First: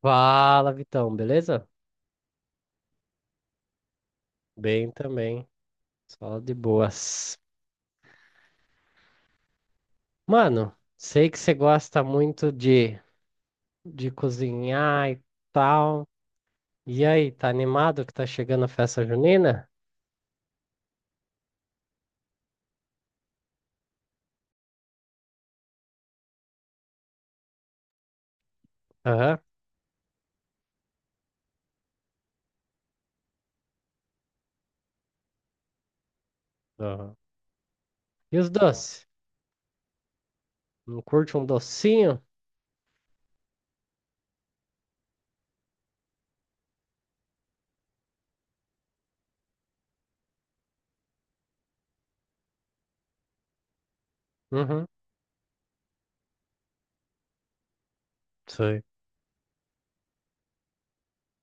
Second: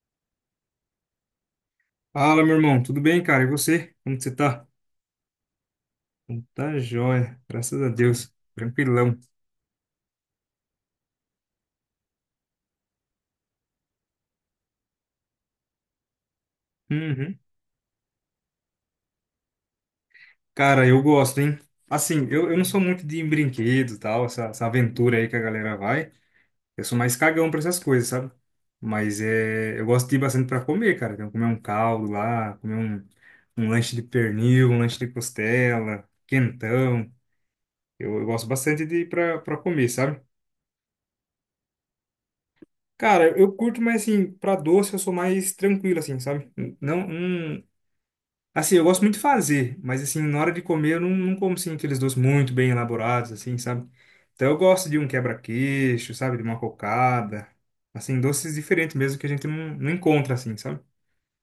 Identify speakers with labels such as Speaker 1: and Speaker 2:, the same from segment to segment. Speaker 1: Fala, Vitão, beleza?
Speaker 2: Fala, meu irmão, tudo bem, cara? E você? Como que você tá?
Speaker 1: Bem também, só
Speaker 2: Então
Speaker 1: de
Speaker 2: tá
Speaker 1: boas.
Speaker 2: jóia, graças a Deus, tranquilão.
Speaker 1: Mano, sei que você gosta muito de cozinhar e tal. E aí,
Speaker 2: Uhum.
Speaker 1: tá animado que tá chegando a festa junina?
Speaker 2: Cara, eu gosto, hein? Assim, eu não sou muito de brinquedo e tal, essa aventura aí que a galera vai. Eu sou mais cagão pra essas coisas, sabe? Mas
Speaker 1: Aham.
Speaker 2: é, eu gosto de ir bastante pra comer, cara. Então, comer um caldo lá, comer um lanche de pernil, um lanche de costela, quentão.
Speaker 1: Aham.
Speaker 2: Eu
Speaker 1: E
Speaker 2: gosto
Speaker 1: os
Speaker 2: bastante de
Speaker 1: doces?
Speaker 2: ir pra comer, sabe?
Speaker 1: Não curte um docinho?
Speaker 2: Cara, eu curto, mas assim, pra doce eu sou mais tranquilo, assim, sabe? Não, não. Assim, eu gosto muito de fazer, mas assim, na hora de comer eu não como, assim, aqueles doces muito bem elaborados, assim, sabe? Então eu
Speaker 1: Uhum.
Speaker 2: gosto de um quebra-queixo, sabe? De uma cocada. Assim, doces
Speaker 1: Sei.
Speaker 2: diferentes mesmo que a gente não encontra, assim, sabe?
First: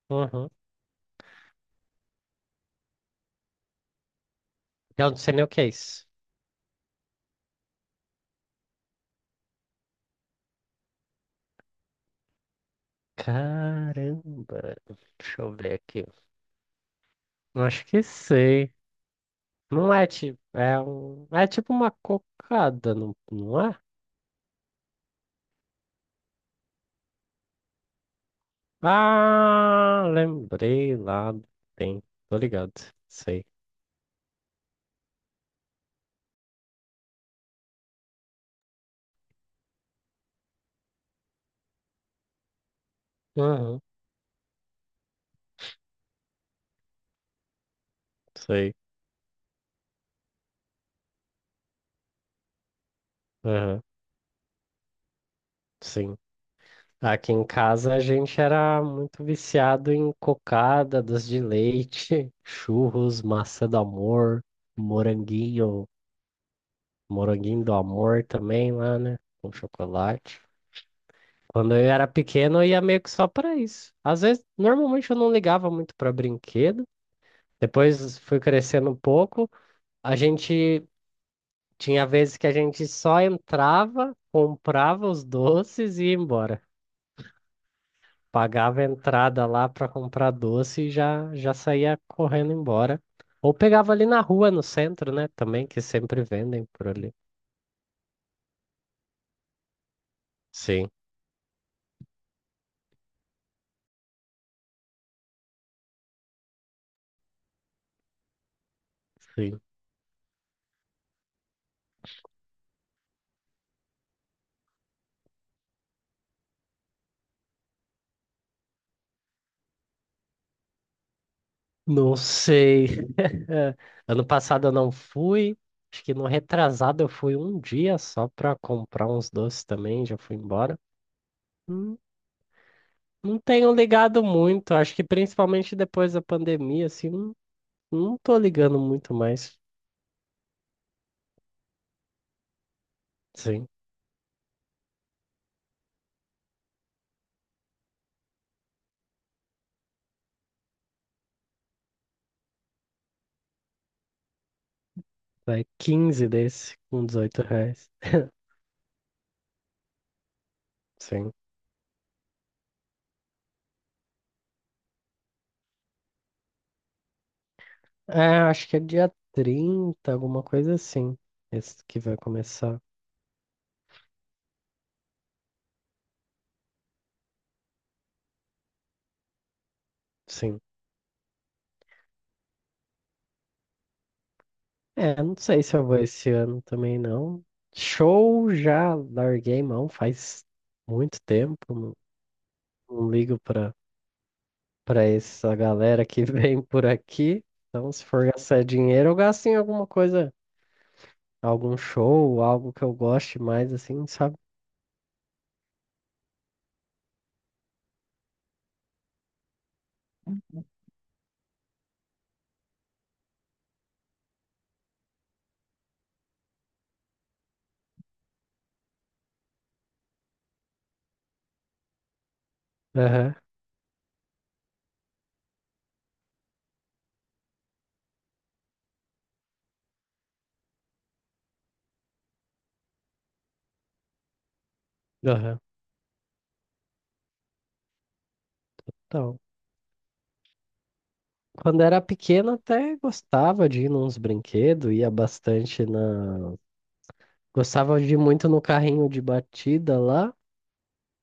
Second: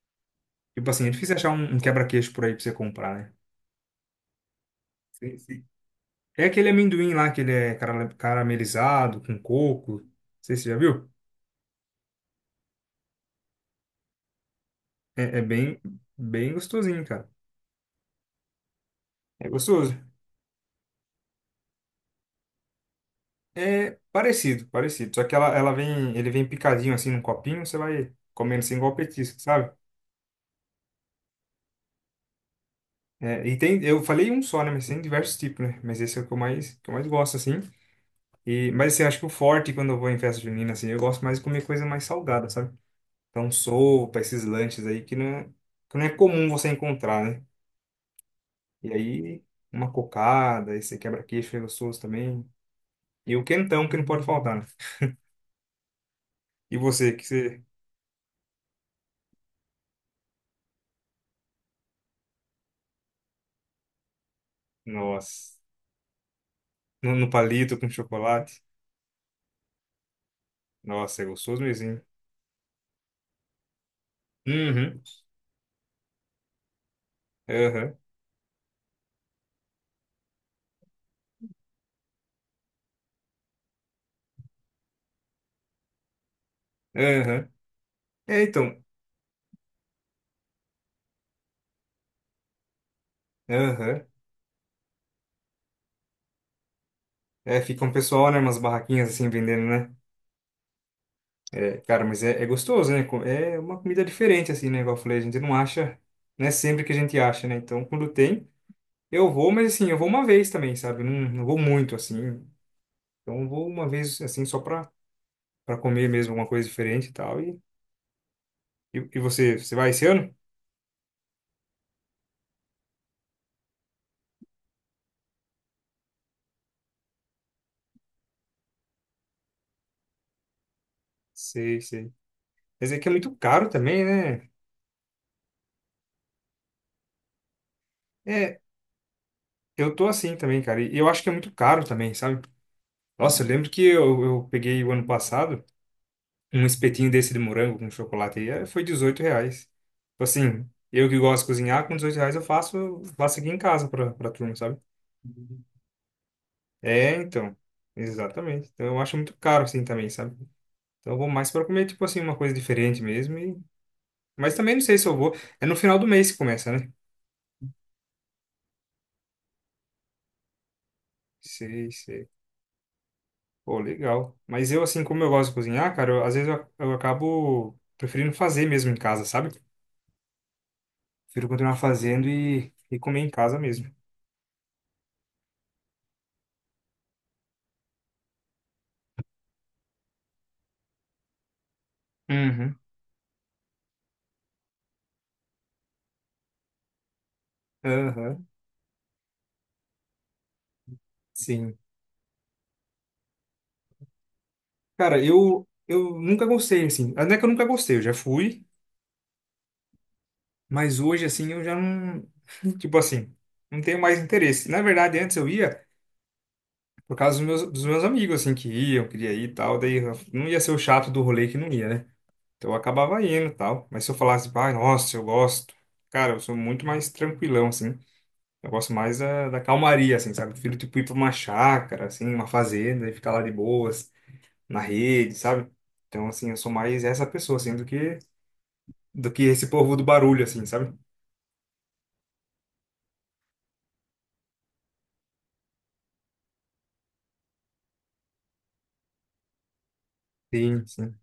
Speaker 1: Uhum.
Speaker 2: Tipo assim, é difícil achar um quebra-queixo por aí pra você comprar, né?
Speaker 1: Eu não sei
Speaker 2: Sim,
Speaker 1: nem o que
Speaker 2: sim.
Speaker 1: é isso.
Speaker 2: É aquele amendoim lá que ele é caramelizado com coco. Não sei se você já viu.
Speaker 1: Caramba,
Speaker 2: É
Speaker 1: deixa eu ver
Speaker 2: bem,
Speaker 1: aqui.
Speaker 2: bem gostosinho, cara.
Speaker 1: Eu Acho que sei.
Speaker 2: É
Speaker 1: Não
Speaker 2: gostoso.
Speaker 1: é tipo, é um, é tipo uma cocada, não, não é?
Speaker 2: É parecido, parecido. Só que ele vem picadinho assim num copinho, você vai comendo assim igual petisco, sabe?
Speaker 1: Ah, lembrei lá do tempo. Tô ligado.
Speaker 2: É,
Speaker 1: Sei.
Speaker 2: e tem, eu falei um só, né? Mas tem diversos tipos, né? Mas esse é o que eu mais gosto, assim. E, mas assim, acho que o forte quando eu vou em festa junina, assim, eu gosto mais de comer coisa mais salgada, sabe? Então,
Speaker 1: Uhum.
Speaker 2: sopa, esses lanches aí que não é comum você encontrar, né?
Speaker 1: Sei.
Speaker 2: E aí, uma cocada, esse quebra-queixo é gostoso também. E o
Speaker 1: Uhum.
Speaker 2: quentão que não pode faltar, né?
Speaker 1: Sim.
Speaker 2: E você, que
Speaker 1: Aqui em
Speaker 2: você.
Speaker 1: casa a gente era muito viciado em cocada, doce de leite, churros, maçã do amor,
Speaker 2: Nossa,
Speaker 1: moranguinho,
Speaker 2: no
Speaker 1: moranguinho do
Speaker 2: palito com
Speaker 1: amor
Speaker 2: chocolate.
Speaker 1: também lá, né? Com chocolate.
Speaker 2: Nossa, é gostoso
Speaker 1: Quando eu
Speaker 2: mesmo, hein?
Speaker 1: era pequeno, eu ia meio que só pra isso. Às vezes,
Speaker 2: Uhum,
Speaker 1: normalmente eu não ligava muito pra brinquedo.
Speaker 2: aham,
Speaker 1: Depois fui crescendo um pouco. A gente Tinha vezes que a gente só entrava, comprava os doces e ia embora.
Speaker 2: aham. É,
Speaker 1: Pagava
Speaker 2: então,
Speaker 1: a entrada lá para comprar doce e já, já saía correndo embora. Ou pegava ali
Speaker 2: aham.
Speaker 1: na rua, no centro, né? Também, que sempre vendem por ali.
Speaker 2: É, fica um pessoal, né, umas barraquinhas assim vendendo, né?
Speaker 1: Sim,
Speaker 2: É, cara, mas é gostoso, né? É uma comida diferente, assim, né? Igual eu falei, a gente não acha, não é sempre que a gente acha, né? Então, quando tem, eu vou,
Speaker 1: sim.
Speaker 2: mas assim, eu vou uma vez também, sabe? Eu não vou muito, assim. Então, eu vou uma vez, assim, só pra comer mesmo alguma coisa diferente e tal. E você vai esse ano?
Speaker 1: Não sei. É, ano passado eu não fui. Acho que no retrasado eu fui um dia só para comprar uns doces também, já fui embora.
Speaker 2: Sei,
Speaker 1: Hum,
Speaker 2: sei. Mas é que é muito
Speaker 1: Não
Speaker 2: caro
Speaker 1: tenho
Speaker 2: também,
Speaker 1: ligado
Speaker 2: né?
Speaker 1: muito, acho que principalmente depois da pandemia, assim, não tô
Speaker 2: É,
Speaker 1: ligando muito mais.
Speaker 2: eu tô assim também, cara. E eu acho que é muito caro também, sabe? Nossa, eu
Speaker 1: Sim.
Speaker 2: lembro que eu peguei o ano passado um espetinho desse de morango com chocolate e foi R$ 18. Tipo assim, eu que gosto de cozinhar, com R$ 18 eu faço aqui em casa pra turma, sabe?
Speaker 1: Vai 15 desse com
Speaker 2: É,
Speaker 1: 18
Speaker 2: então.
Speaker 1: reais.
Speaker 2: Exatamente. Então eu acho muito caro assim também, sabe? Então eu vou
Speaker 1: Sim.
Speaker 2: mais pra comer, tipo assim, uma coisa diferente mesmo. E. Mas também não sei se eu vou. É no final do mês que começa, né?
Speaker 1: É, acho que é dia 30 alguma coisa assim. Esse
Speaker 2: Sei,
Speaker 1: que vai
Speaker 2: sei.
Speaker 1: começar.
Speaker 2: Pô, legal. Mas eu, assim, como eu gosto de cozinhar, cara, às vezes eu acabo preferindo fazer mesmo em casa, sabe?
Speaker 1: Sim.
Speaker 2: Prefiro continuar fazendo e comer em casa mesmo.
Speaker 1: É, não sei se eu vou esse ano também não. Show já larguei mão faz muito tempo. Não,
Speaker 2: Uhum.
Speaker 1: não ligo pra essa galera que vem por aqui. Então, se for
Speaker 2: Aham.
Speaker 1: gastar dinheiro, eu gasto em alguma coisa, algum
Speaker 2: Sim.
Speaker 1: show, algo que eu goste mais, assim, sabe?
Speaker 2: Cara, eu nunca gostei, assim. Não é que eu nunca gostei, eu já fui, mas hoje, assim, eu já não. Tipo assim, não tenho mais interesse. Na verdade, antes eu ia por causa dos meus amigos, assim, que iam, queria ir e tal, daí eu não ia ser o chato do rolê que não ia, né? Então eu acabava
Speaker 1: Aham,
Speaker 2: indo e tal. Mas se eu falasse, pai, nossa, eu gosto. Cara, eu sou muito mais tranquilão, assim. Eu gosto mais da calmaria, assim, sabe? Eu prefiro, tipo, ir pra uma chácara, assim, uma fazenda e ficar lá de boas, na rede,
Speaker 1: aham.
Speaker 2: sabe? Então, assim, eu sou mais essa pessoa, assim, do
Speaker 1: Então,
Speaker 2: que esse povo do barulho, assim, sabe?
Speaker 1: quando era pequeno até gostava de ir nos brinquedos, ia bastante na... Gostava de ir muito no carrinho de batida lá,
Speaker 2: Sim, sim.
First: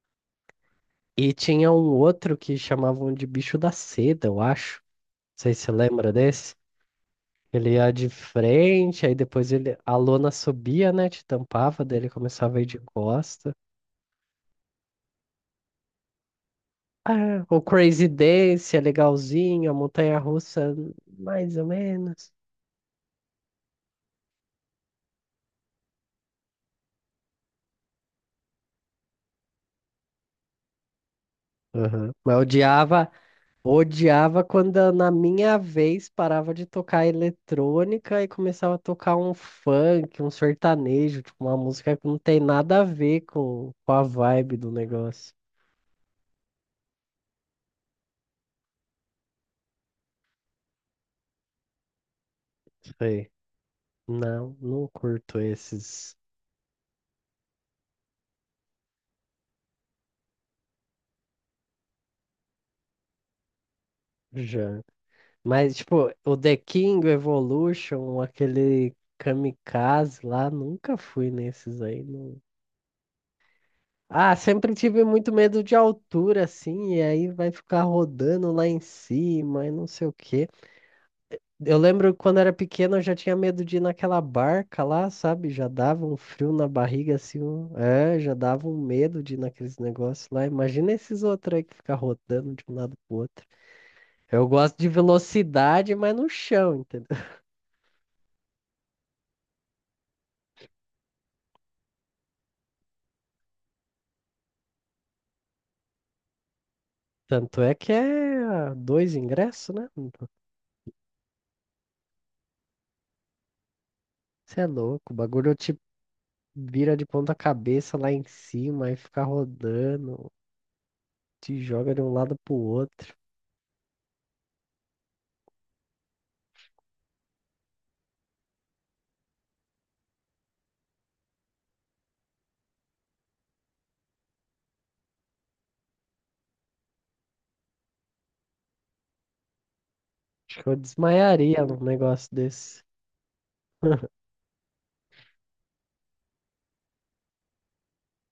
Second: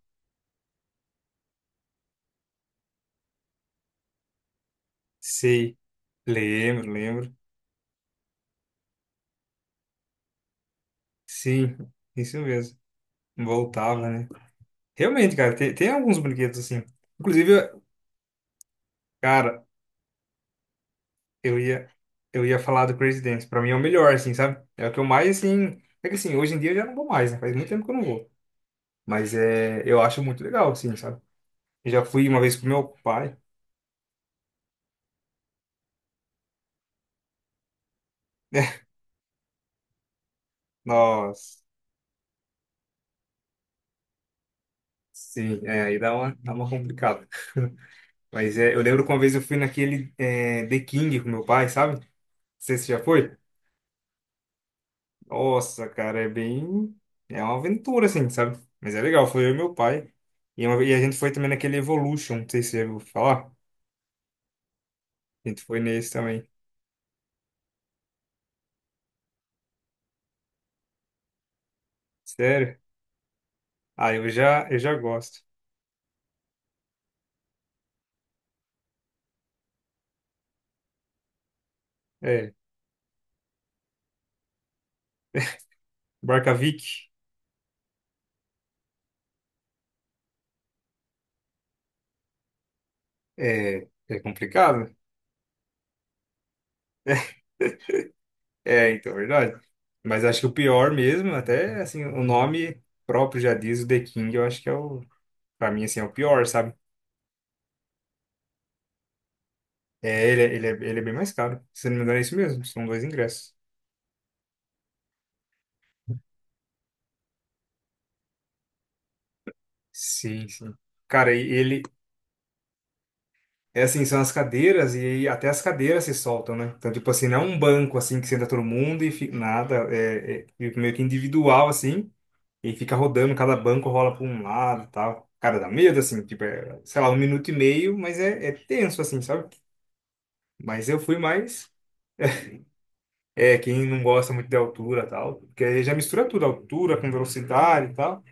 Speaker 1: e tinha um outro que chamavam de bicho da seda, eu acho. Não sei se você
Speaker 2: Sei.
Speaker 1: lembra desse.
Speaker 2: Lembro, lembro.
Speaker 1: Ele ia de frente, aí depois ele... a lona subia, né, te
Speaker 2: Sim,
Speaker 1: tampava, daí ele
Speaker 2: isso
Speaker 1: começava a ir
Speaker 2: mesmo.
Speaker 1: de costa.
Speaker 2: Voltava, né? Realmente, cara, tem alguns brinquedos, assim.
Speaker 1: Ah, o
Speaker 2: Inclusive,
Speaker 1: Crazy Dance é
Speaker 2: cara,
Speaker 1: legalzinho, a montanha-russa mais
Speaker 2: Eu
Speaker 1: ou
Speaker 2: ia,
Speaker 1: menos.
Speaker 2: eu ia falar do Crazy Dance. Pra mim é o melhor, assim, sabe? É o que eu mais, assim. É que assim, hoje em dia eu já não vou mais, né? Faz muito tempo que eu não vou. Mas é, eu acho muito legal, assim, sabe? Eu já
Speaker 1: Aham.
Speaker 2: fui
Speaker 1: Mas
Speaker 2: uma
Speaker 1: eu
Speaker 2: vez com meu
Speaker 1: odiava
Speaker 2: pai.
Speaker 1: Odiava quando na minha vez parava de tocar eletrônica e começava a tocar um funk, um sertanejo, tipo uma
Speaker 2: Nossa,
Speaker 1: música que não tem nada a ver com a vibe do negócio.
Speaker 2: sim, é, aí dá uma complicada. Mas é, eu lembro que uma vez eu fui naquele The King com meu pai, sabe? Não sei se você já
Speaker 1: Sei.
Speaker 2: foi.
Speaker 1: Não, não curto
Speaker 2: Nossa,
Speaker 1: esses
Speaker 2: cara, é bem. É uma aventura, assim, sabe? Mas é legal, foi eu e meu pai. E a gente foi também naquele Evolution, não sei se você já ouviu falar.
Speaker 1: já.
Speaker 2: A gente
Speaker 1: Mas,
Speaker 2: foi nesse
Speaker 1: tipo, o
Speaker 2: também.
Speaker 1: The King, o Evolution, aquele Kamikaze lá, nunca fui nesses aí.
Speaker 2: Sério? Ah, eu
Speaker 1: Ah,
Speaker 2: já,
Speaker 1: sempre
Speaker 2: eu já
Speaker 1: tive muito
Speaker 2: gosto.
Speaker 1: medo de altura, assim, e aí vai ficar rodando lá em cima e não sei o quê. Eu lembro que quando era
Speaker 2: É,
Speaker 1: pequeno eu já tinha medo de ir naquela barca lá, sabe? Já dava um frio na
Speaker 2: Barkavik
Speaker 1: barriga assim, é, já dava um medo de ir naqueles negócios lá. Imagina esses outros aí que fica rodando de um lado pro outro.
Speaker 2: é
Speaker 1: Eu gosto
Speaker 2: complicado.
Speaker 1: de velocidade, mas no chão, entendeu?
Speaker 2: É, então, verdade. Mas acho que o pior mesmo, até assim, o nome próprio já diz, o The King, eu acho que é o, pra mim, assim, é o pior, sabe?
Speaker 1: Tanto é que é dois ingressos, né?
Speaker 2: É, ele é bem mais caro. Se não me engano, é isso mesmo, são dois ingressos.
Speaker 1: Você é louco, o bagulho te vira de ponta cabeça lá em cima e fica rodando,
Speaker 2: Sim, sim. Cara, e
Speaker 1: te
Speaker 2: ele,
Speaker 1: joga de um lado pro outro.
Speaker 2: é assim, são as cadeiras e aí até as cadeiras se soltam, né? Então, tipo assim, não é um banco, assim, que senta todo mundo e fica, nada, é meio que individual, assim. E fica rodando, cada banco rola para um lado e tal. Cara, dá medo, assim, tipo, é, sei lá, 1 minuto e meio, mas é tenso, assim, sabe?
Speaker 1: Acho que eu
Speaker 2: Mas eu fui
Speaker 1: desmaiaria
Speaker 2: mais.
Speaker 1: num negócio desse.
Speaker 2: É, quem não gosta muito de altura e tal, porque aí já mistura tudo, altura com velocidade e tal.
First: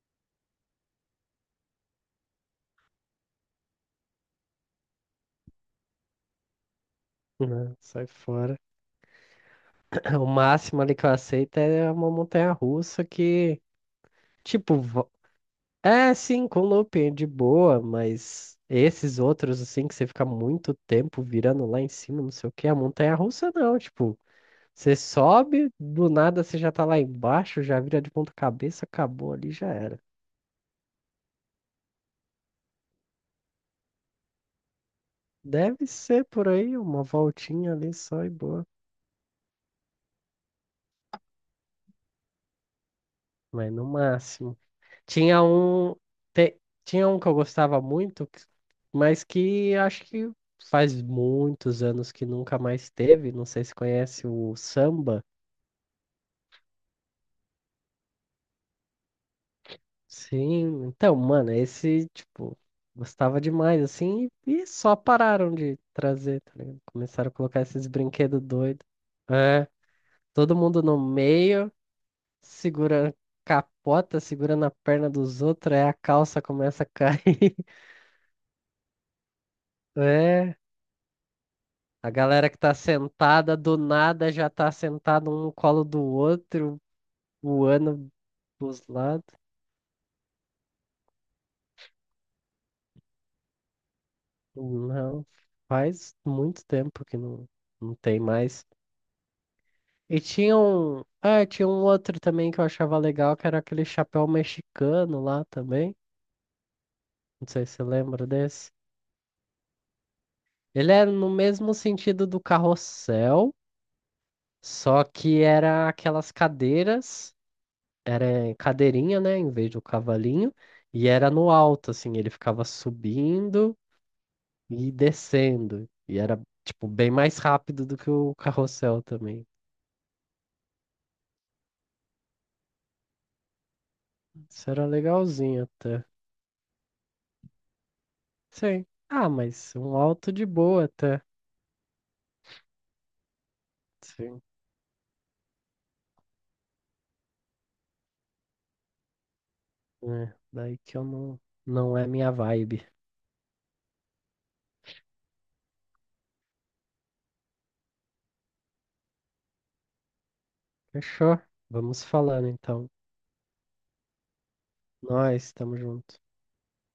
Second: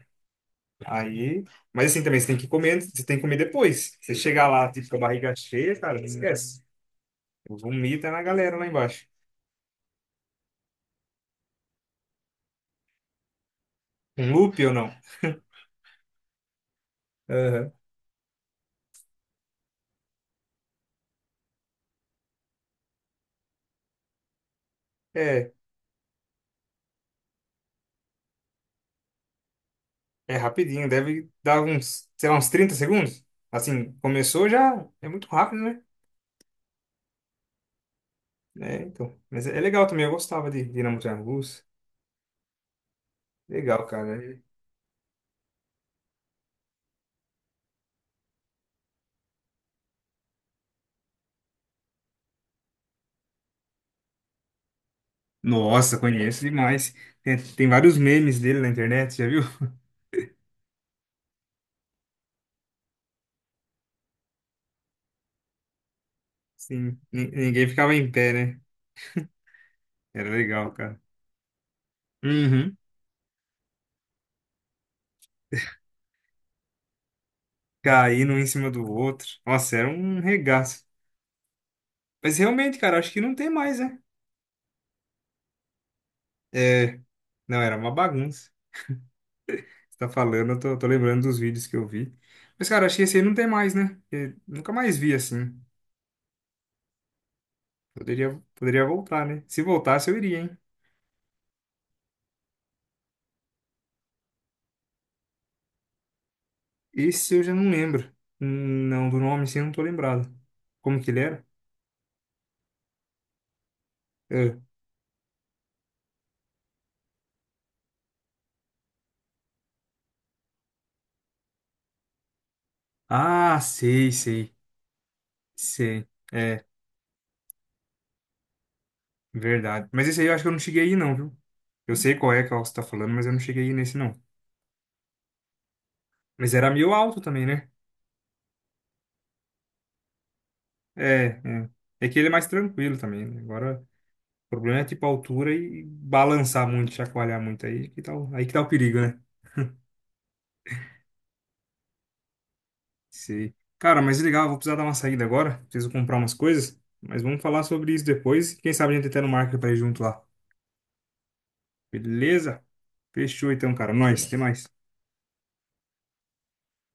Speaker 2: Aí, mas assim também, você tem que comer, você tem que comer depois. Você chegar lá, tipo, com a barriga cheia, cara, esquece.
Speaker 1: Não, sai
Speaker 2: Vomita na galera
Speaker 1: fora.
Speaker 2: lá embaixo.
Speaker 1: O máximo ali que eu aceito é uma montanha-russa que,
Speaker 2: Um loop ou
Speaker 1: tipo,
Speaker 2: não?
Speaker 1: é sim, com looping de
Speaker 2: Aham.
Speaker 1: boa, mas esses outros, assim, que você fica muito tempo virando lá em cima, não sei o que, a montanha-russa não, tipo, você
Speaker 2: É,
Speaker 1: sobe, do nada você já tá lá embaixo, já vira de ponta cabeça, acabou ali, já era.
Speaker 2: é rapidinho, deve dar uns, sei lá, uns 30 segundos. Assim, começou já, é muito rápido, né?
Speaker 1: Deve ser por aí, uma voltinha ali só e boa,
Speaker 2: É, então. Mas é legal também, eu gostava de Dinamo de Angus.
Speaker 1: mas no
Speaker 2: Legal, cara.
Speaker 1: máximo. Tinha um, te- tinha um que eu gostava muito, mas que acho que faz muitos anos que nunca mais teve. Não sei se conhece o samba.
Speaker 2: Nossa, conheço demais. Tem vários memes dele na internet, já viu?
Speaker 1: Sim, então, mano, esse, tipo, gostava demais, assim, e só pararam de trazer, tá ligado?
Speaker 2: Sim,
Speaker 1: Começaram a colocar
Speaker 2: ninguém
Speaker 1: esses
Speaker 2: ficava em pé,
Speaker 1: brinquedos
Speaker 2: né?
Speaker 1: doidos. É,
Speaker 2: Era
Speaker 1: todo
Speaker 2: legal,
Speaker 1: mundo no
Speaker 2: cara.
Speaker 1: meio,
Speaker 2: Uhum.
Speaker 1: segurando capota, segurando a perna dos outros, aí a calça começa a cair.
Speaker 2: Caindo um em cima do outro. Nossa, era um
Speaker 1: É.
Speaker 2: regaço.
Speaker 1: A
Speaker 2: Mas
Speaker 1: galera que tá
Speaker 2: realmente, cara, acho que não tem
Speaker 1: sentada do
Speaker 2: mais, né?
Speaker 1: nada já tá sentada um no colo do outro,
Speaker 2: É, não, era uma
Speaker 1: voando
Speaker 2: bagunça.
Speaker 1: dos lados.
Speaker 2: Você tá falando, eu tô lembrando dos vídeos que eu vi. Mas, cara, acho que esse aí não tem mais, né? Eu nunca mais vi
Speaker 1: Não,
Speaker 2: assim.
Speaker 1: faz muito tempo que não, não tem
Speaker 2: Poderia,
Speaker 1: mais.
Speaker 2: poderia voltar, né? Se voltasse, eu
Speaker 1: E
Speaker 2: iria,
Speaker 1: tinha
Speaker 2: hein?
Speaker 1: um. Ah, tinha um outro também que eu achava legal, que era aquele chapéu mexicano lá também.
Speaker 2: Esse eu
Speaker 1: Não
Speaker 2: já
Speaker 1: sei
Speaker 2: não
Speaker 1: se você
Speaker 2: lembro.
Speaker 1: lembra desse.
Speaker 2: Não, do nome assim eu não tô lembrado.
Speaker 1: Ele
Speaker 2: Como que
Speaker 1: era
Speaker 2: ele
Speaker 1: no
Speaker 2: era?
Speaker 1: mesmo sentido do carrossel,
Speaker 2: É.
Speaker 1: só que era aquelas cadeiras era em cadeirinha, né, em vez do cavalinho, e era no alto, assim, ele ficava
Speaker 2: Ah,
Speaker 1: subindo
Speaker 2: sei, sei.
Speaker 1: e descendo,
Speaker 2: Sei.
Speaker 1: e era,
Speaker 2: É,
Speaker 1: tipo, bem mais rápido do que o carrossel também.
Speaker 2: verdade. Mas esse aí eu acho que eu não cheguei aí, não, viu? Eu sei qual é que você tá falando, mas eu não cheguei aí nesse, não.
Speaker 1: Isso era legalzinho até.
Speaker 2: Mas era meio alto também, né?
Speaker 1: Sim. Ah, mas um alto de boa
Speaker 2: É,
Speaker 1: até.
Speaker 2: é. É que ele é mais tranquilo também, né? Agora,
Speaker 1: Sim.
Speaker 2: o problema é tipo a altura e balançar muito, chacoalhar muito aí que tá o perigo, né?
Speaker 1: É, daí que eu não é minha vibe.
Speaker 2: Sei. Cara, mas legal, vou precisar dar uma saída agora. Preciso comprar umas coisas. Mas vamos falar sobre isso depois. Quem sabe a gente até no marca pra ir junto lá.
Speaker 1: Fechou? Vamos falando
Speaker 2: Beleza?
Speaker 1: então.
Speaker 2: Fechou então, cara. Nós, até mais.
Speaker 1: Nós estamos juntos.